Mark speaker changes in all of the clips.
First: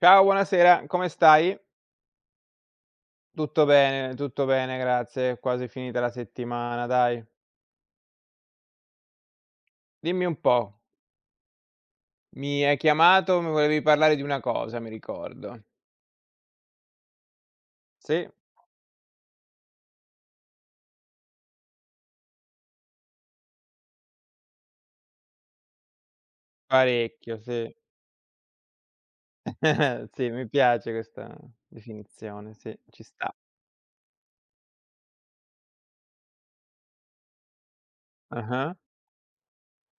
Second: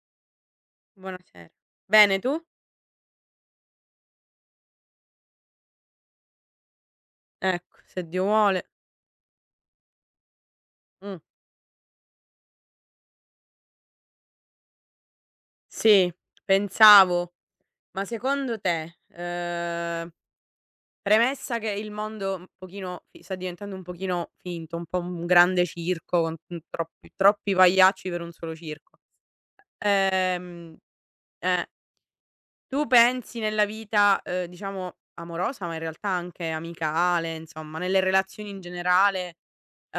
Speaker 1: Ciao, buonasera, come
Speaker 2: Buonasera.
Speaker 1: stai?
Speaker 2: Bene, tu?
Speaker 1: Tutto bene, grazie. È quasi finita la settimana, dai.
Speaker 2: Ecco, se Dio vuole.
Speaker 1: Dimmi un po',
Speaker 2: Mh.
Speaker 1: mi hai chiamato, mi volevi parlare di una cosa, mi ricordo.
Speaker 2: Sì, pensavo, ma
Speaker 1: Sì,
Speaker 2: secondo te, premessa che il mondo un pochino fi sta diventando un pochino finto, un po' un grande circo con, troppi
Speaker 1: parecchio,
Speaker 2: troppi
Speaker 1: sì.
Speaker 2: pagliacci per un solo circo.
Speaker 1: Sì, mi
Speaker 2: Ehm
Speaker 1: piace questa
Speaker 2: eh.
Speaker 1: definizione, sì,
Speaker 2: Tu
Speaker 1: ci sta.
Speaker 2: pensi nella vita, diciamo amorosa, ma in realtà anche amicale, insomma nelle relazioni in
Speaker 1: Ah-ah,
Speaker 2: generale,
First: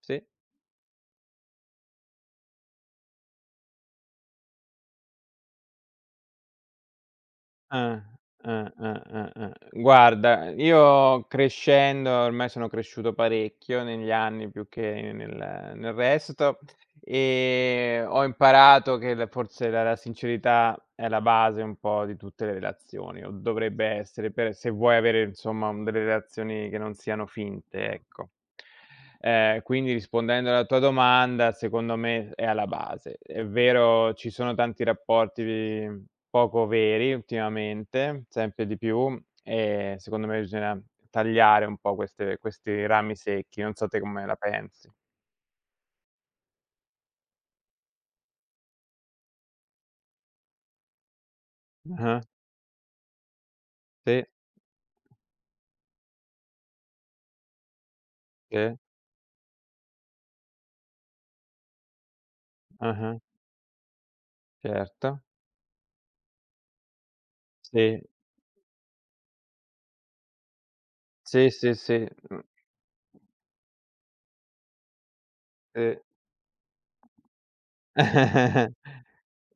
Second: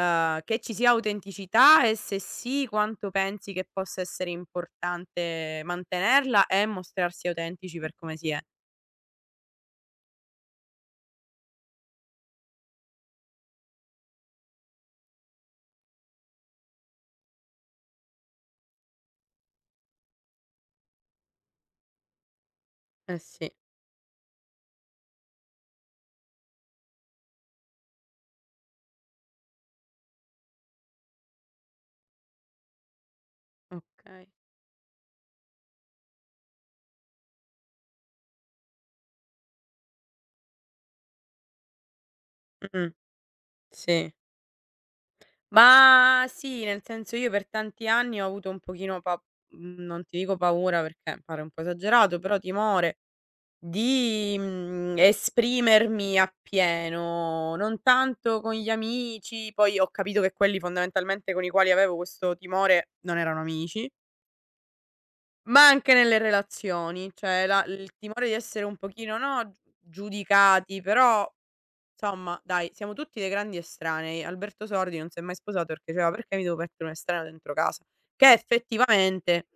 Speaker 1: sì.
Speaker 2: che ci sia autenticità e se sì, quanto pensi che possa essere importante mantenerla e mostrarsi autentici per
Speaker 1: Ah,
Speaker 2: come si è?
Speaker 1: ah, ah, ah, ah. Guarda, io crescendo, ormai sono cresciuto parecchio negli anni, più che nel resto. Ho imparato che la forse la sincerità è la base un po' di tutte le
Speaker 2: Eh
Speaker 1: relazioni, o
Speaker 2: sì,
Speaker 1: dovrebbe essere, per se vuoi avere, insomma, un delle relazioni che non siano finte, ecco. Quindi rispondendo alla tua domanda, secondo me è alla base. È vero,
Speaker 2: okay.
Speaker 1: ci sono tanti rapporti poco veri ultimamente, sempre di più, e secondo me bisogna tagliare un po' queste questi
Speaker 2: Mh-mh,
Speaker 1: rami secchi, non so te
Speaker 2: sì.
Speaker 1: come la pensi.
Speaker 2: Ma sì, nel senso io per tanti anni ho avuto un pochino pa non ti dico paura perché pare un po' esagerato,
Speaker 1: Ah-ah.
Speaker 2: però timore
Speaker 1: Sì,
Speaker 2: di, esprimermi appieno, non tanto con gli
Speaker 1: sì.
Speaker 2: amici, poi ho capito che quelli fondamentalmente con i quali avevo questo timore non
Speaker 1: Ah-ah,
Speaker 2: erano amici,
Speaker 1: certo.
Speaker 2: ma anche nelle relazioni, cioè la il
Speaker 1: Sì,
Speaker 2: timore di essere un pochino, no, giudicati, però
Speaker 1: sì, sì, sì, mh,
Speaker 2: insomma dai, siamo tutti dei grandi estranei. Alberto Sordi non si è mai sposato perché
Speaker 1: sì.
Speaker 2: diceva: "Perché mi devo mettere un estraneo dentro casa?" Che effettivamente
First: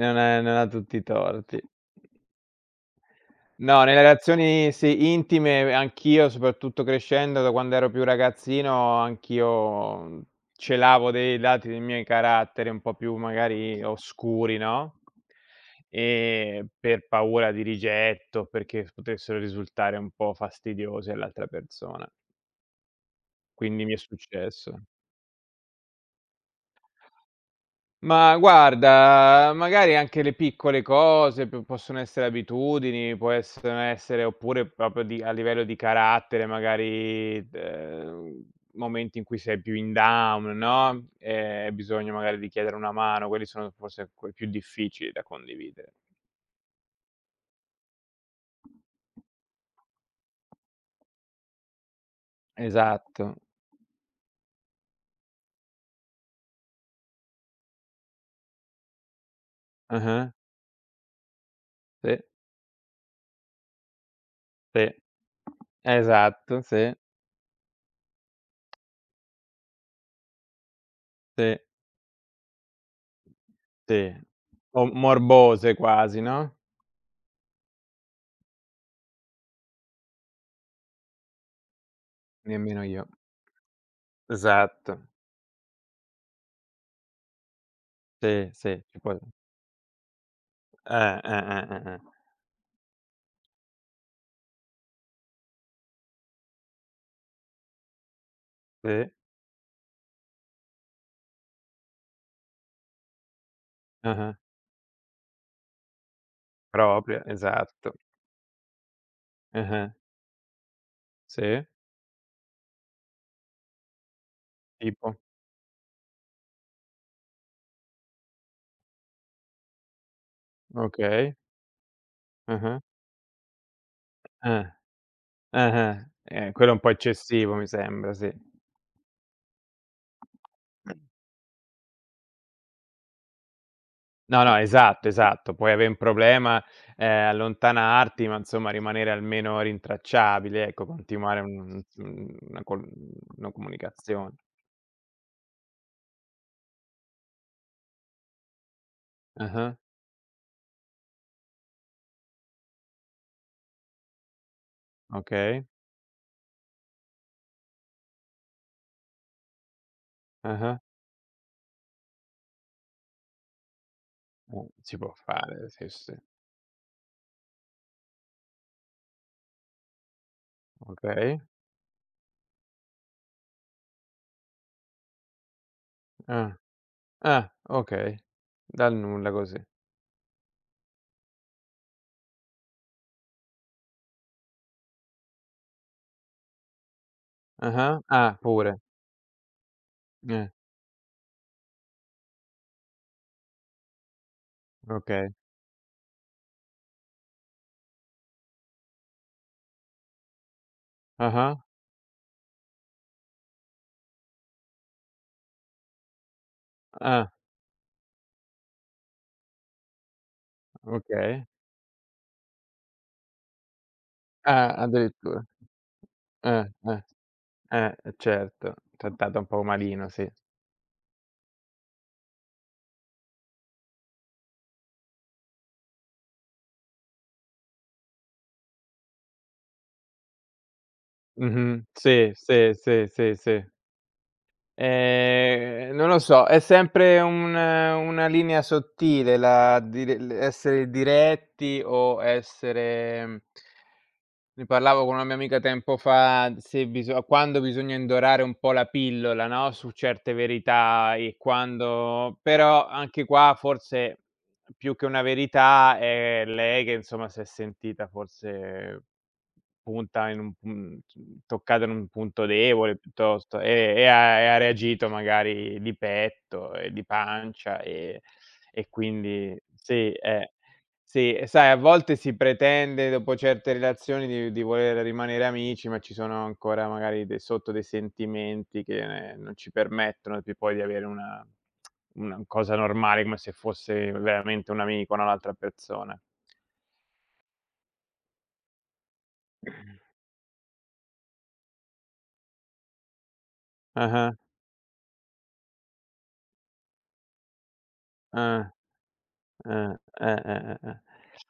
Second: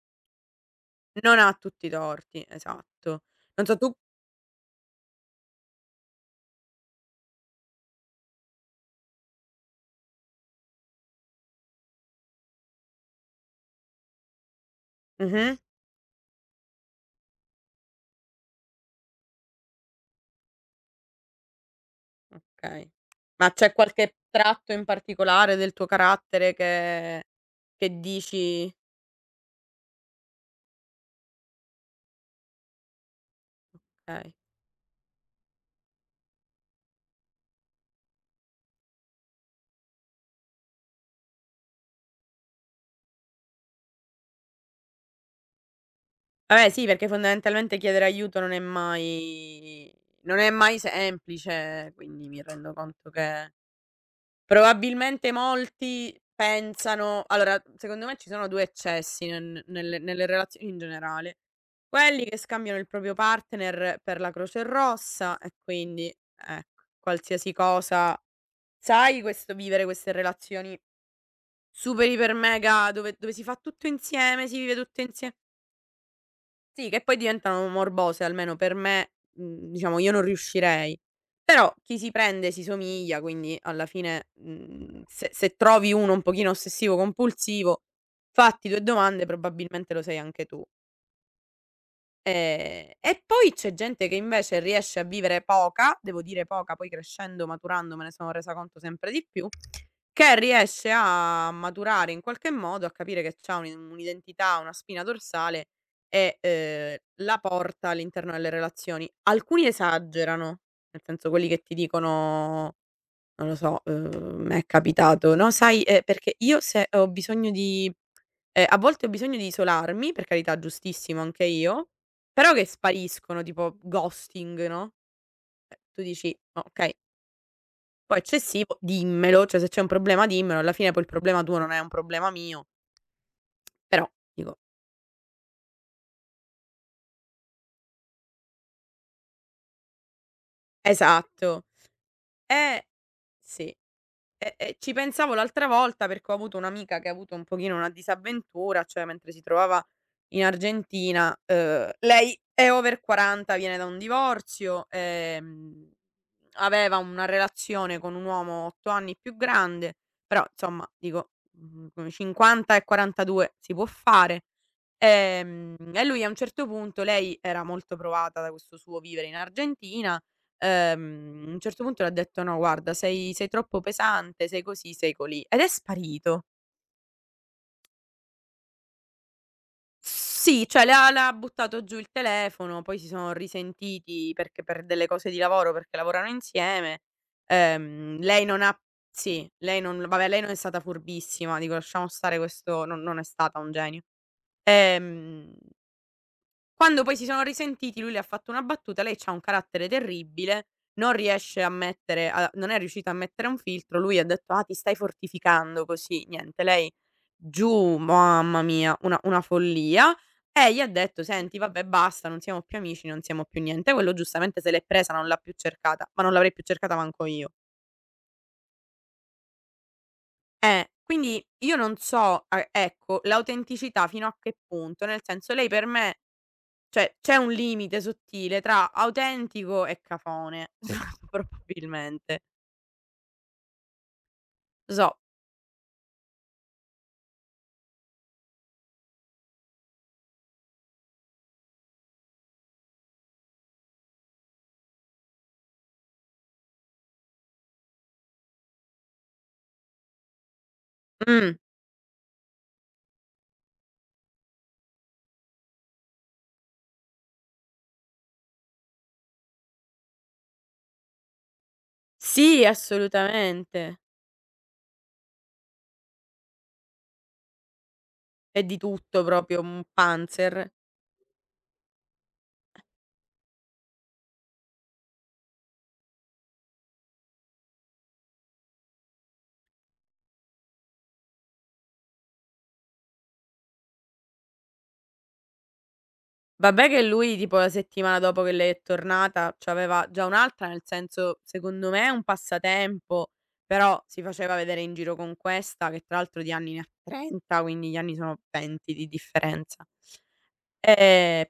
Speaker 1: Non ha tutti i
Speaker 2: non ha
Speaker 1: torti.
Speaker 2: tutti i torti, esatto. Non so
Speaker 1: No,
Speaker 2: tu.
Speaker 1: nelle relazioni sì, intime anch'io, soprattutto crescendo, da quando ero più ragazzino, anch'io, celavo dei lati dei miei caratteri un po' più magari oscuri, no,
Speaker 2: Mh-mh.
Speaker 1: per paura di rigetto, perché potessero risultare un po' fastidiosi all'altra persona.
Speaker 2: Okay. Ma c'è
Speaker 1: Quindi mi è
Speaker 2: qualche tratto in
Speaker 1: successo.
Speaker 2: particolare del tuo carattere che
Speaker 1: Ma
Speaker 2: dici.
Speaker 1: guarda, magari anche le piccole cose p possono essere abitudini, può essere
Speaker 2: Okay.
Speaker 1: oppure proprio di a livello di carattere, magari, momenti in cui sei più in down, no, hai bisogno magari di chiedere una mano, quelli sono forse que più difficili da condividere.
Speaker 2: Vabbè sì, perché fondamentalmente chiedere aiuto non è mai non è mai semplice, quindi mi rendo conto
Speaker 1: Esatto.
Speaker 2: che probabilmente molti pensano allora, secondo me ci sono 2 eccessi nelle
Speaker 1: Ah-ah.
Speaker 2: relazioni in generale.
Speaker 1: Sì,
Speaker 2: Quelli che scambiano il proprio partner per la Croce
Speaker 1: sì.
Speaker 2: Rossa e quindi,
Speaker 1: Esatto,
Speaker 2: ecco,
Speaker 1: sì,
Speaker 2: qualsiasi cosa. Sai, questo vivere queste relazioni
Speaker 1: sì,
Speaker 2: super, iper, mega, dove si fa tutto
Speaker 1: sì.
Speaker 2: insieme, si vive
Speaker 1: O
Speaker 2: tutto insie
Speaker 1: morbose quasi, no?
Speaker 2: sì, che poi diventano morbose, almeno per me, diciamo io non riuscirei. Però chi si prende si
Speaker 1: Nemmeno io.
Speaker 2: somiglia, quindi alla fine,
Speaker 1: Esatto.
Speaker 2: se trovi uno un pochino ossessivo compulsivo,
Speaker 1: Sì,
Speaker 2: fatti 2
Speaker 1: sì, ci può.
Speaker 2: domande, probabilmente lo sei anche tu.
Speaker 1: Eh.
Speaker 2: E poi c'è gente che invece riesce a vivere poca, devo dire poca, poi crescendo, maturando me ne sono resa conto sempre
Speaker 1: Sì,
Speaker 2: di più, che riesce a maturare in qualche modo, a capire che c'ha un
Speaker 1: ah-ah,
Speaker 2: un'identità, una spina dorsale e,
Speaker 1: propria,
Speaker 2: la porta
Speaker 1: esatto.
Speaker 2: all'interno delle relazioni. Alcuni
Speaker 1: Ah-ah,
Speaker 2: esagerano, nel senso
Speaker 1: sì,
Speaker 2: quelli che ti dicono non lo so, m'è
Speaker 1: tipo?
Speaker 2: capitato, no, sai, perché io se ho bisogno di a volte ho bisogno di isolarmi, per carità, giustissimo,
Speaker 1: Okay.
Speaker 2: anche io, però che
Speaker 1: Ah-ah,
Speaker 2: spariscono, tipo ghosting,
Speaker 1: ah,
Speaker 2: no, cioè tu
Speaker 1: ah-ah.
Speaker 2: dici:
Speaker 1: Quello è un po'
Speaker 2: "Okay,
Speaker 1: eccessivo, mi sembra,
Speaker 2: poi
Speaker 1: sì.
Speaker 2: eccessivo, dimmelo, cioè se c'è un problema dimmelo, alla fine poi il problema tuo non è un problema mio." Però
Speaker 1: No, no,
Speaker 2: dico
Speaker 1: esatto, esatto. Puoi avere un problema, allontanarti, ma insomma rimanere almeno rintracciabile, ecco, continuare
Speaker 2: esatto.
Speaker 1: un una col
Speaker 2: Eh,
Speaker 1: una
Speaker 2: sì.
Speaker 1: comunicazione.
Speaker 2: Ci pensavo l'altra volta perché ho avuto un'amica che ha avuto un pochino una disavventura, cioè mentre si
Speaker 1: Ah-ah,
Speaker 2: trovava in Argentina, lei è over 40, viene da un divorzio,
Speaker 1: okay.
Speaker 2: aveva una relazione con un uomo 8 anni più grande, però
Speaker 1: Ah-ah,
Speaker 2: insomma dico, 50 e 42 si può fare.
Speaker 1: si può fare,
Speaker 2: Ehm,
Speaker 1: sì, sì,
Speaker 2: e
Speaker 1: sì.
Speaker 2: lui a un certo punto, lei era molto provata da questo suo vivere in Argentina,
Speaker 1: Okay.
Speaker 2: a un certo punto le ha detto: "No, guarda, sei troppo pesante, sei così, sei colì." Ed è sparito.
Speaker 1: Ah. Ah, okay. Dal nulla, così.
Speaker 2: Sì, cioè le ha buttato giù il telefono, poi si sono risentiti perché per delle cose di lavoro, perché lavorano insieme.
Speaker 1: Ah-ah. Ah,
Speaker 2: Lei non ha.
Speaker 1: pure.
Speaker 2: Sì, lei non. Vabbè, lei
Speaker 1: Eh,
Speaker 2: non è stata furbissima, dico lasciamo stare questo, non è stata un genio.
Speaker 1: okay.
Speaker 2: Ehm Quando poi si sono risentiti, lui le ha fatto una battuta, lei c'ha un carattere terribile, non
Speaker 1: Ah-ah.
Speaker 2: riesce a mettere a non è riuscita a mettere un filtro, lui ha detto: "Ah, ti stai fortificando così". Niente, lei
Speaker 1: Ah,
Speaker 2: giù, mamma mia, una follia. E gli ha detto:
Speaker 1: okay.
Speaker 2: "Senti, vabbè, basta, non siamo più amici, non siamo più niente". Quello giustamente se
Speaker 1: Ah,
Speaker 2: l'è presa, non l'ha
Speaker 1: addirittura.
Speaker 2: più cercata, ma non l'avrei più
Speaker 1: Eh,
Speaker 2: cercata
Speaker 1: eh,
Speaker 2: manco io.
Speaker 1: e certo. Trattato un po' malino, sì.
Speaker 2: Quindi io non so, a ecco, l'autenticità fino a che punto, nel senso lei per me. Cioè, c'è un limite sottile tra autentico e cafone,
Speaker 1: Mh-mh. Sì,
Speaker 2: probabilmente.
Speaker 1: sì, sì, sì, sì.
Speaker 2: Lo so.
Speaker 1: Non lo so, è sempre un una linea sottile, la dire l essere diretti o essere. Ne parlavo con una mia amica tempo fa, se biso quando bisogna indorare un po' la pillola, no, su certe verità. E
Speaker 2: Mh,
Speaker 1: quando però, anche qua, forse più che una verità, è lei che insomma si è sentita forse punta in un mhmm, toccata in un punto
Speaker 2: sì,
Speaker 1: debole, piuttosto, e
Speaker 2: assolutamente.
Speaker 1: e ha e ha reagito magari di petto e di pancia,
Speaker 2: È di
Speaker 1: e
Speaker 2: tutto,
Speaker 1: quindi
Speaker 2: proprio un
Speaker 1: sì, eh.
Speaker 2: panzer.
Speaker 1: Sì, e sai, a volte si pretende, dopo certe relazioni, di voler rimanere amici, ma ci sono ancora, magari, de sotto dei sentimenti che, non ci permettono più poi di avere una cosa normale, come se fosse veramente un amico, no, l'altra persona.
Speaker 2: Vabbè che lui, tipo la settimana dopo che lei è tornata, c'aveva già un'altra, nel senso, secondo me è un passatempo, però si
Speaker 1: Ah-ah,
Speaker 2: faceva vedere in giro con questa che, tra l'altro, di anni ne ha 30, quindi gli anni sono
Speaker 1: ah,
Speaker 2: 20 di differenza.
Speaker 1: eh.
Speaker 2: Ehm,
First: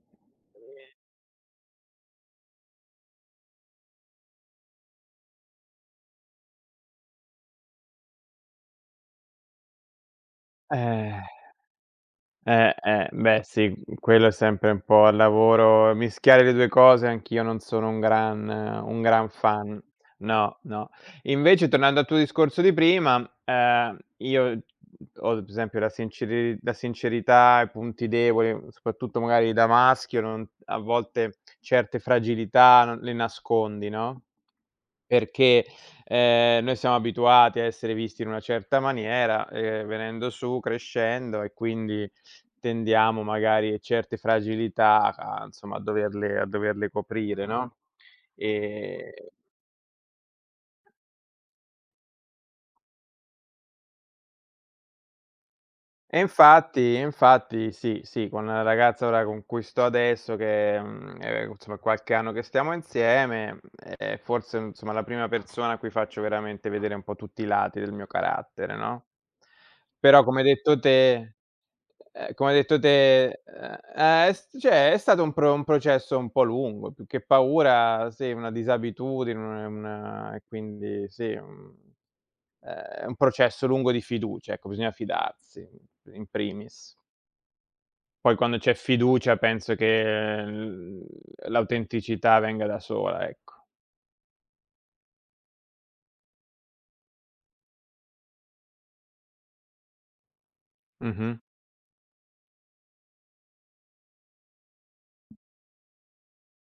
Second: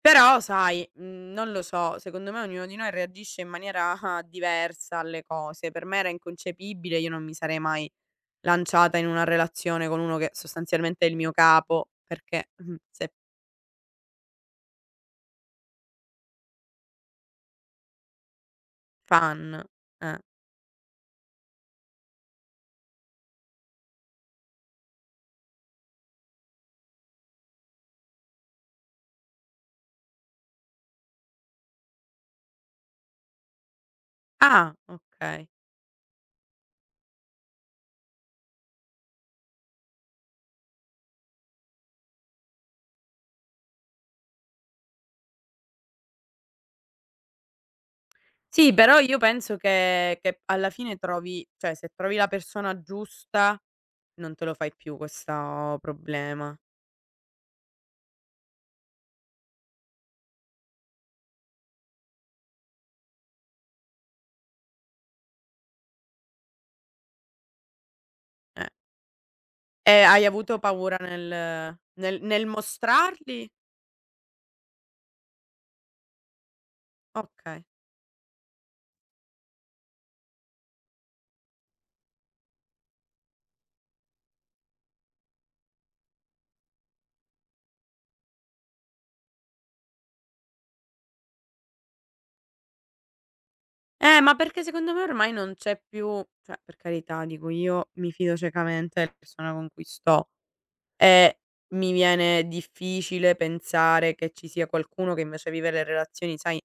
Speaker 2: però sai, non lo so, secondo me ognuno di noi reagisce in maniera diversa alle cose. Per me era inconcepibile, io non mi sarei mai lanciata in una relazione con uno che sostanzialmente è il
Speaker 1: Eh.
Speaker 2: mio capo, perché, se
Speaker 1: Beh sì, quello è sempre un po', al lavoro, mischiare le 2 cose. Anch'io non sono un gran
Speaker 2: fan
Speaker 1: fan.
Speaker 2: eh.
Speaker 1: No, no. Invece, tornando al tuo discorso di prima, io ho, ad esempio, la sincerità, i punti deboli, soprattutto magari da maschio, non, a volte certe fragilità non le nascondi, no?
Speaker 2: Ah, okay.
Speaker 1: Perché, noi siamo abituati a essere visti in una certa maniera, venendo su, crescendo, e quindi tendiamo, magari, certe fragilità insomma, a doverle coprire. Mh-mh. No,
Speaker 2: Sì, però
Speaker 1: ehm
Speaker 2: io penso che alla fine trovi, cioè se trovi la persona giusta non te lo fai più questo problema,
Speaker 1: E infatti, sì, sì, con la ragazza ora con cui sto adesso che, insomma, qualche anno che stiamo insieme, è forse, insomma, la prima persona a cui faccio veramente vedere un po' tutti i lati del mio
Speaker 2: eh.
Speaker 1: carattere, no,
Speaker 2: E hai
Speaker 1: però
Speaker 2: avuto paura nel nel nel
Speaker 1: come hai detto te,
Speaker 2: mostrarli?
Speaker 1: s cioè, è stato un processo un po' lungo, più che
Speaker 2: Okay.
Speaker 1: paura, sì, una disabitudine, un una e quindi sì, mhmm è un processo lungo di fiducia, ecco, bisogna fidarsi in primis. Poi, quando c'è fiducia, penso che l l'autenticità venga da sola, ecco.
Speaker 2: Ma perché secondo me ormai non c'è più, cioè, per carità, dico io mi fido ciecamente della persona con cui sto e
Speaker 1: Mh-mh,
Speaker 2: mi viene difficile pensare che ci sia qualcuno che invece vive le relazioni, sai, in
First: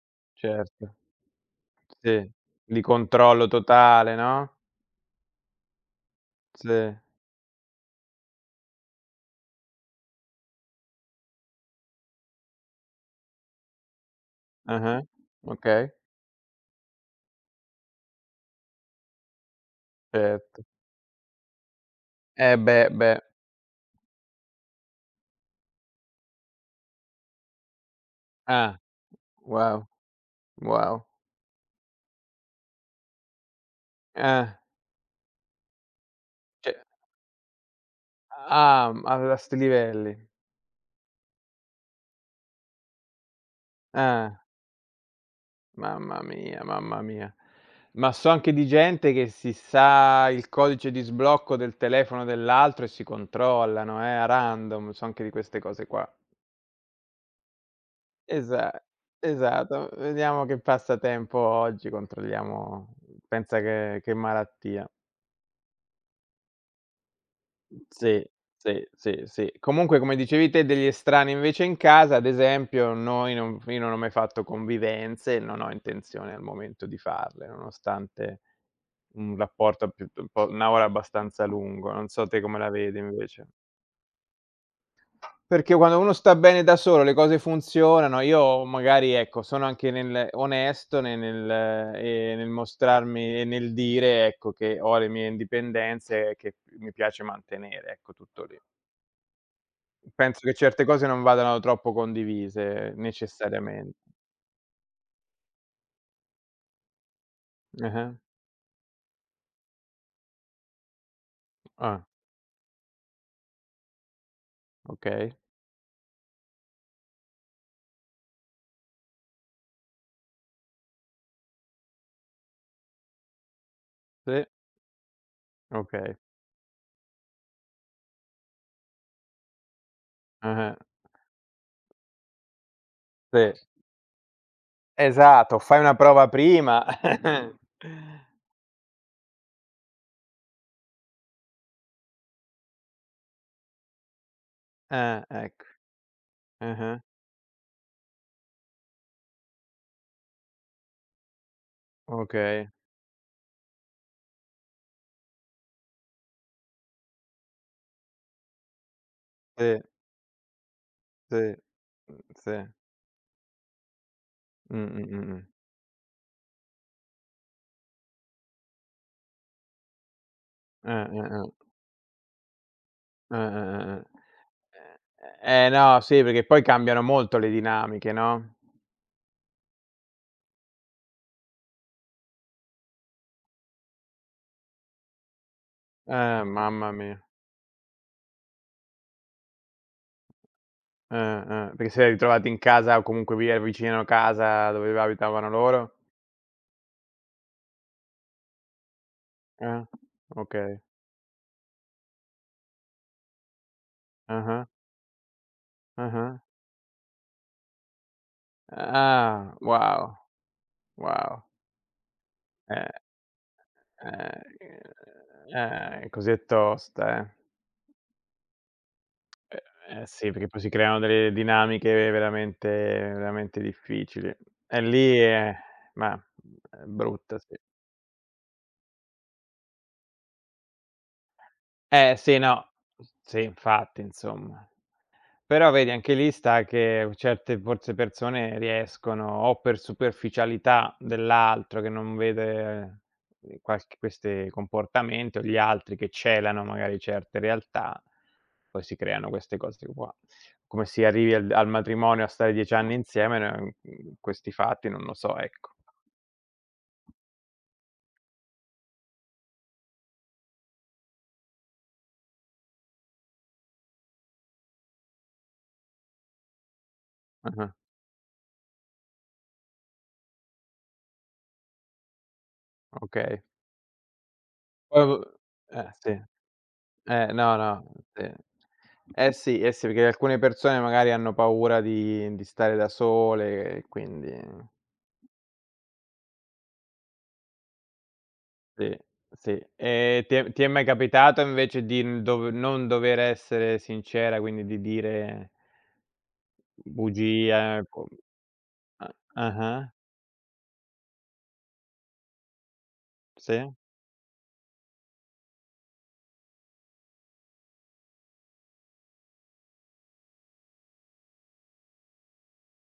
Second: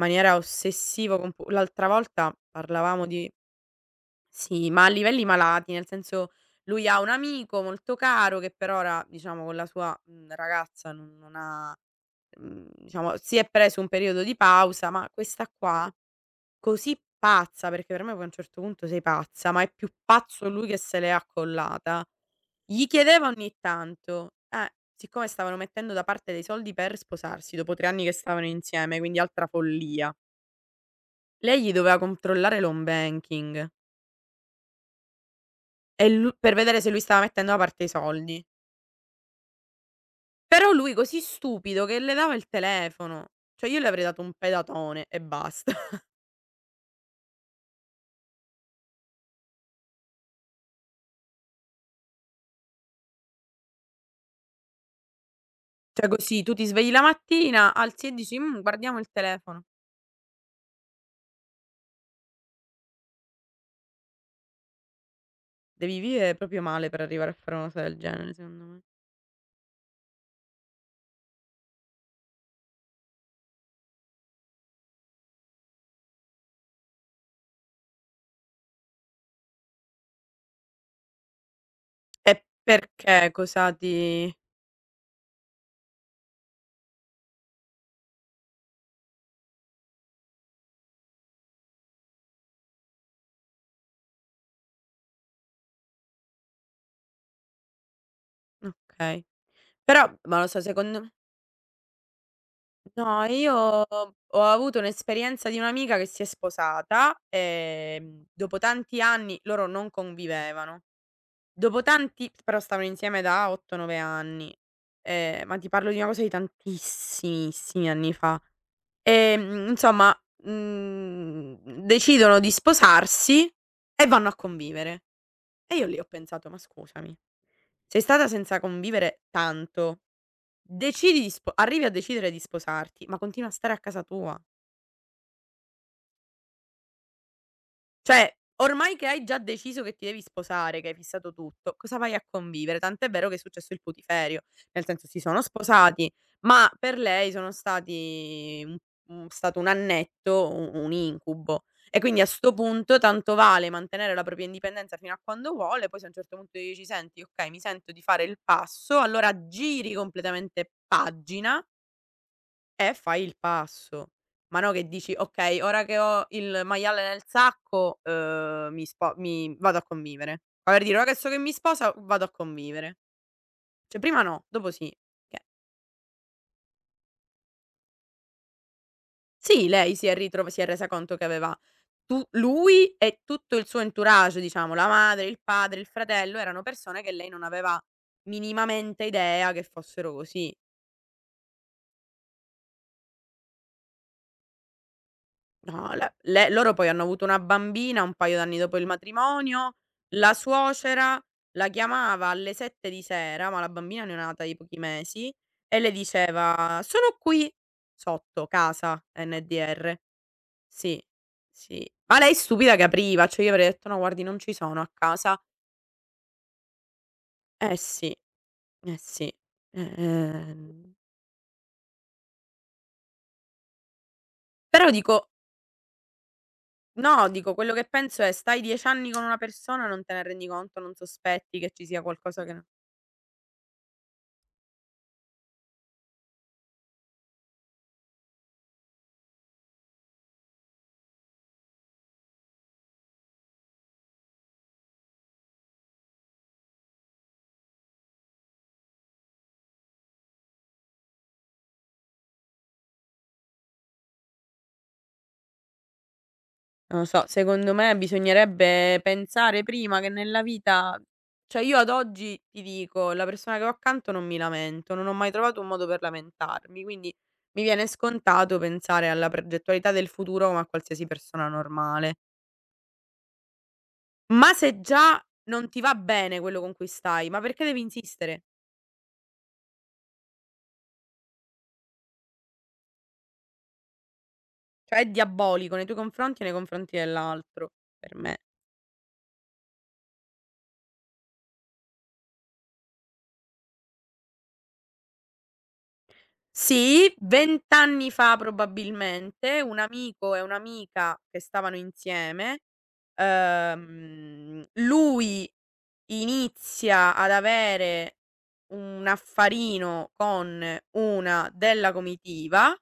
Speaker 2: maniera
Speaker 1: certo,
Speaker 2: ossessiva compu l'altra
Speaker 1: sì,
Speaker 2: volta
Speaker 1: di
Speaker 2: parlavamo di
Speaker 1: controllo totale, no,
Speaker 2: sì, ma a livelli malati, nel senso lui
Speaker 1: sì,
Speaker 2: ha un amico molto caro che per ora, diciamo, con la sua, ragazza non ha, diciamo si è preso un periodo di pausa,
Speaker 1: ah-ah,
Speaker 2: ma questa
Speaker 1: okay,
Speaker 2: qua, così pazza, perché per me poi a un certo punto sei pazza, ma è più pazzo
Speaker 1: certo.
Speaker 2: lui che se l'è accollata.
Speaker 1: Eh
Speaker 2: Gli
Speaker 1: beh, beh,
Speaker 2: chiedeva ogni tanto, siccome stavano mettendo da parte dei soldi per sposarsi dopo 3 anni che stavano
Speaker 1: ah,
Speaker 2: insieme, quindi altra
Speaker 1: wow,
Speaker 2: follia.
Speaker 1: wow,
Speaker 2: Lei gli doveva controllare l'home banking
Speaker 1: ah,
Speaker 2: e lu per
Speaker 1: cioè,
Speaker 2: vedere se lui stava mettendo da parte i soldi.
Speaker 1: ah, a 'sti livelli,
Speaker 2: Però lui così stupido che le dava il telefono. Cioè io le avrei dato un
Speaker 1: ah.
Speaker 2: pedatone e basta.
Speaker 1: Mamma mia, mamma mia. Ma so anche di gente che si sa il codice di sblocco del telefono dell'altro e si controllano, a random, so anche di queste cose
Speaker 2: Cioè
Speaker 1: qua.
Speaker 2: così tu ti svegli la mattina, alzi e dici:
Speaker 1: Esa
Speaker 2: Guardiamo il telefono".
Speaker 1: esatto, vediamo che passatempo ho oggi, controlliamo, pensa che malattia.
Speaker 2: Devi vivere proprio male per arrivare a fare una cosa del
Speaker 1: Sì,
Speaker 2: genere, secondo me.
Speaker 1: sì, sì, sì. Comunque, come dicevi te, degli estranei invece in casa, ad esempio, noi non io non ho mai fatto convivenze, non ho intenzione al momento di farle, nonostante un rapporto più un po' 1 ora abbastanza lungo, non so te
Speaker 2: E
Speaker 1: come la vedi
Speaker 2: perché?
Speaker 1: invece.
Speaker 2: Cosa ti.
Speaker 1: Perché quando uno sta bene da solo, le cose funzionano. Io, magari, ecco, sono anche nel onesto ne nel nel mostrarmi e nel dire, ecco, che ho le mie indipendenze che mi piace mantenere, ecco, tutto lì.
Speaker 2: Okay. Però,
Speaker 1: Penso
Speaker 2: ma lo
Speaker 1: che
Speaker 2: so,
Speaker 1: certe
Speaker 2: secondo
Speaker 1: cose
Speaker 2: m
Speaker 1: non vadano troppo condivise
Speaker 2: no, io
Speaker 1: necessariamente.
Speaker 2: ho avuto un'esperienza di un'amica che si è sposata,
Speaker 1: Ah-ah.
Speaker 2: dopo tanti anni loro non convivevano. Dopo
Speaker 1: Ah,
Speaker 2: tanti però stavano insieme da 8, 9 anni,
Speaker 1: okay.
Speaker 2: ma ti parlo di una cosa di tantissimissimi anni fa. Insomma, mhmm, decidono di sposarsi e vanno a
Speaker 1: Sì,
Speaker 2: convivere. E io lì ho
Speaker 1: okay.
Speaker 2: pensato: "Ma scusami, sei stata senza convivere tanto,
Speaker 1: Ah-ah.
Speaker 2: decidi di spo arrivi a decidere di sposarti, ma continua a
Speaker 1: Sì.
Speaker 2: stare a casa tua".
Speaker 1: Esatto, fai una prova prima.
Speaker 2: Cioè, ormai che hai già deciso che ti devi sposare, che hai fissato tutto, cosa vai a convivere? Tant'è vero che è successo il putiferio, nel senso si sono
Speaker 1: Ecco.
Speaker 2: sposati, ma per
Speaker 1: Ah-ah,
Speaker 2: lei sono stati un stato un annetto, u un incubo. E quindi a 'sto
Speaker 1: okay.
Speaker 2: punto tanto vale mantenere la propria indipendenza fino a quando vuole, poi se a un certo punto dici: "Senti, okay, mi sento di fare il passo", allora
Speaker 1: Sì,
Speaker 2: giri completamente
Speaker 1: sì,
Speaker 2: pagina,
Speaker 1: sì.
Speaker 2: fai il passo. Ma no
Speaker 1: Mh,
Speaker 2: che
Speaker 1: mh,
Speaker 2: dici:
Speaker 1: mh, mh.
Speaker 2: "Okay, ora che ho il maiale nel sacco, mi vado a convivere". Ma per dire: "Ora che so che mi
Speaker 1: Eh.
Speaker 2: sposa, vado a convivere". Cioè prima
Speaker 1: Eh.
Speaker 2: no, dopo sì. Che
Speaker 1: No, sì, perché poi cambiano molto le dinamiche, no.
Speaker 2: sì, lei si è resa conto che aveva tu lui e tutto il suo entourage, diciamo, la madre, il padre, il fratello, erano
Speaker 1: Mamma
Speaker 2: persone che
Speaker 1: mia.
Speaker 2: lei non aveva minimamente idea che fossero così.
Speaker 1: Perché siete ritrovati in casa o comunque via vicino casa dove abitavano
Speaker 2: No,
Speaker 1: loro?
Speaker 2: la le loro poi hanno avuto una bambina un paio d'anni dopo il matrimonio,
Speaker 1: Eh,
Speaker 2: la
Speaker 1: okay.
Speaker 2: suocera la chiamava alle 7 di sera, ma la bambina neonata di
Speaker 1: Ah-ah,
Speaker 2: pochi mesi, e le
Speaker 1: ah-ah.
Speaker 2: diceva: "Sono qui sotto casa
Speaker 1: Ah,
Speaker 2: NDR".
Speaker 1: wow,
Speaker 2: Sì,
Speaker 1: wow.
Speaker 2: sì. Ma lei è stupida che
Speaker 1: Eh.
Speaker 2: apriva, cioè io avrei detto: "No, guardi, non ci sono a
Speaker 1: Eh,
Speaker 2: casa".
Speaker 1: così è tosta, eh.
Speaker 2: Eh sì, eh sì. Eh,
Speaker 1: Eh sì, perché poi si
Speaker 2: ehm,
Speaker 1: creano delle dinamiche veramente veramente difficili. E
Speaker 2: però
Speaker 1: lì
Speaker 2: dico
Speaker 1: è, ma è
Speaker 2: no,
Speaker 1: brutta,
Speaker 2: dico
Speaker 1: sì.
Speaker 2: quello che penso è: stai 10 anni con una persona, non te ne rendi conto, non sospetti che ci sia
Speaker 1: Eh sì,
Speaker 2: qualcosa che.
Speaker 1: no. Sì, infatti, insomma. Però vedi, anche lì sta che certe, forse, persone riescono, o per superficialità dell'altro che non vede, qualche queste comportamenti, o gli altri che celano magari certe realtà, poi si creano queste cose qua. Come si arrivi al matrimonio a stare 10 anni insieme, questi fatti non lo so, ecco.
Speaker 2: Non lo so, secondo me bisognerebbe pensare prima che nella vita, cioè io ad oggi ti dico, la persona che ho accanto non mi lamento, non ho mai trovato un modo per lamentarmi, quindi mi
Speaker 1: Ah-ah,
Speaker 2: viene scontato pensare alla progettualità del futuro come a qualsiasi persona normale.
Speaker 1: okay.
Speaker 2: Ma se
Speaker 1: Poi, v
Speaker 2: già non ti va
Speaker 1: sì.
Speaker 2: bene quello con cui stai, ma
Speaker 1: No,
Speaker 2: perché devi
Speaker 1: no, sì.
Speaker 2: insistere?
Speaker 1: Eh sì, eh sì, perché alcune persone magari hanno paura di stare da sole, e quindi
Speaker 2: Cioè è diabolico nei tuoi confronti e nei confronti dell'altro, per me.
Speaker 1: sì, sì. E ti è mai capitato invece di n dov non dover essere sincera, quindi di dire
Speaker 2: Sì,
Speaker 1: bugie,
Speaker 2: 20
Speaker 1: co
Speaker 2: anni fa
Speaker 1: a
Speaker 2: probabilmente, un
Speaker 1: ah-ah,
Speaker 2: amico e un'amica che stavano insieme,
Speaker 1: sì,
Speaker 2: lui inizia ad avere un affarino con una della comitiva.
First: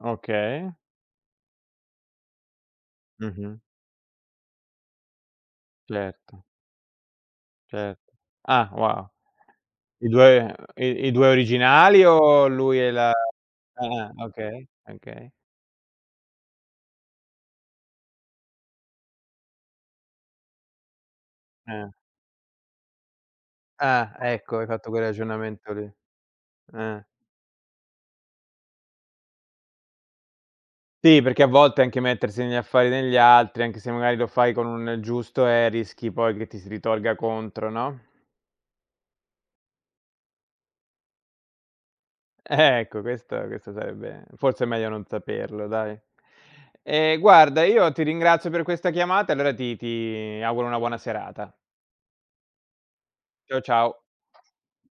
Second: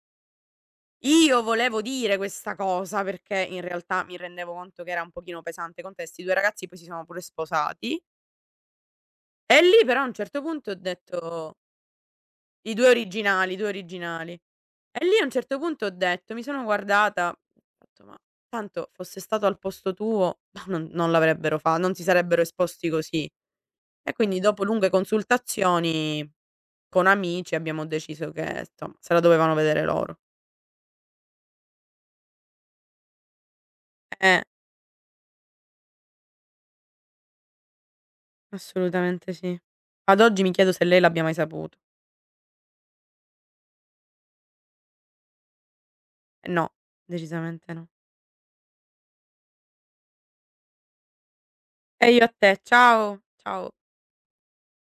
Speaker 1: okay.
Speaker 2: Io volevo dire questa cosa perché
Speaker 1: Mh-mh.
Speaker 2: in realtà mi rendevo conto che era un pochino pesante con te, 'sti 2
Speaker 1: Certo,
Speaker 2: ragazzi poi si sono pure sposati.
Speaker 1: certo. Ah, wow.
Speaker 2: E lì però a
Speaker 1: I
Speaker 2: un certo
Speaker 1: 2
Speaker 2: punto ho
Speaker 1: i i 2
Speaker 2: detto:
Speaker 1: originali, o
Speaker 2: "I
Speaker 1: lui
Speaker 2: 2
Speaker 1: e la,
Speaker 2: originali, i 2
Speaker 1: ah, ah,
Speaker 2: originali".
Speaker 1: okay,
Speaker 2: E lì a un
Speaker 1: okay.
Speaker 2: certo punto ho detto mi sono guardata, ho detto: "Ma tanto fosse stato al posto tuo non l'avrebbero fa
Speaker 1: Eh.
Speaker 2: non si sarebbero esposti così". E
Speaker 1: Ah,
Speaker 2: quindi
Speaker 1: ecco,
Speaker 2: dopo
Speaker 1: hai
Speaker 2: lunghe
Speaker 1: fatto quel ragionamento lì.
Speaker 2: consultazioni
Speaker 1: Eh.
Speaker 2: con amici abbiamo deciso che, insomma, se la dovevano vedere loro.
Speaker 1: Sì, perché a volte, anche mettersi negli affari degli altri, anche se magari lo
Speaker 2: Eh,
Speaker 1: fai con un giusto, e rischi poi che ti si ritorga contro, no.
Speaker 2: Assolutamente sì. Ad oggi mi chiedo se lei l'abbia mai saputo.
Speaker 1: Ecco, questo sarebbe, forse è meglio non saperlo, dai.
Speaker 2: No,
Speaker 1: Guarda,
Speaker 2: decisamente no.
Speaker 1: io ti ringrazio per questa chiamata, allora ti auguro una buona serata.
Speaker 2: E io a te, ciao,
Speaker 1: Ciao,
Speaker 2: ciao.
Speaker 1: ciao.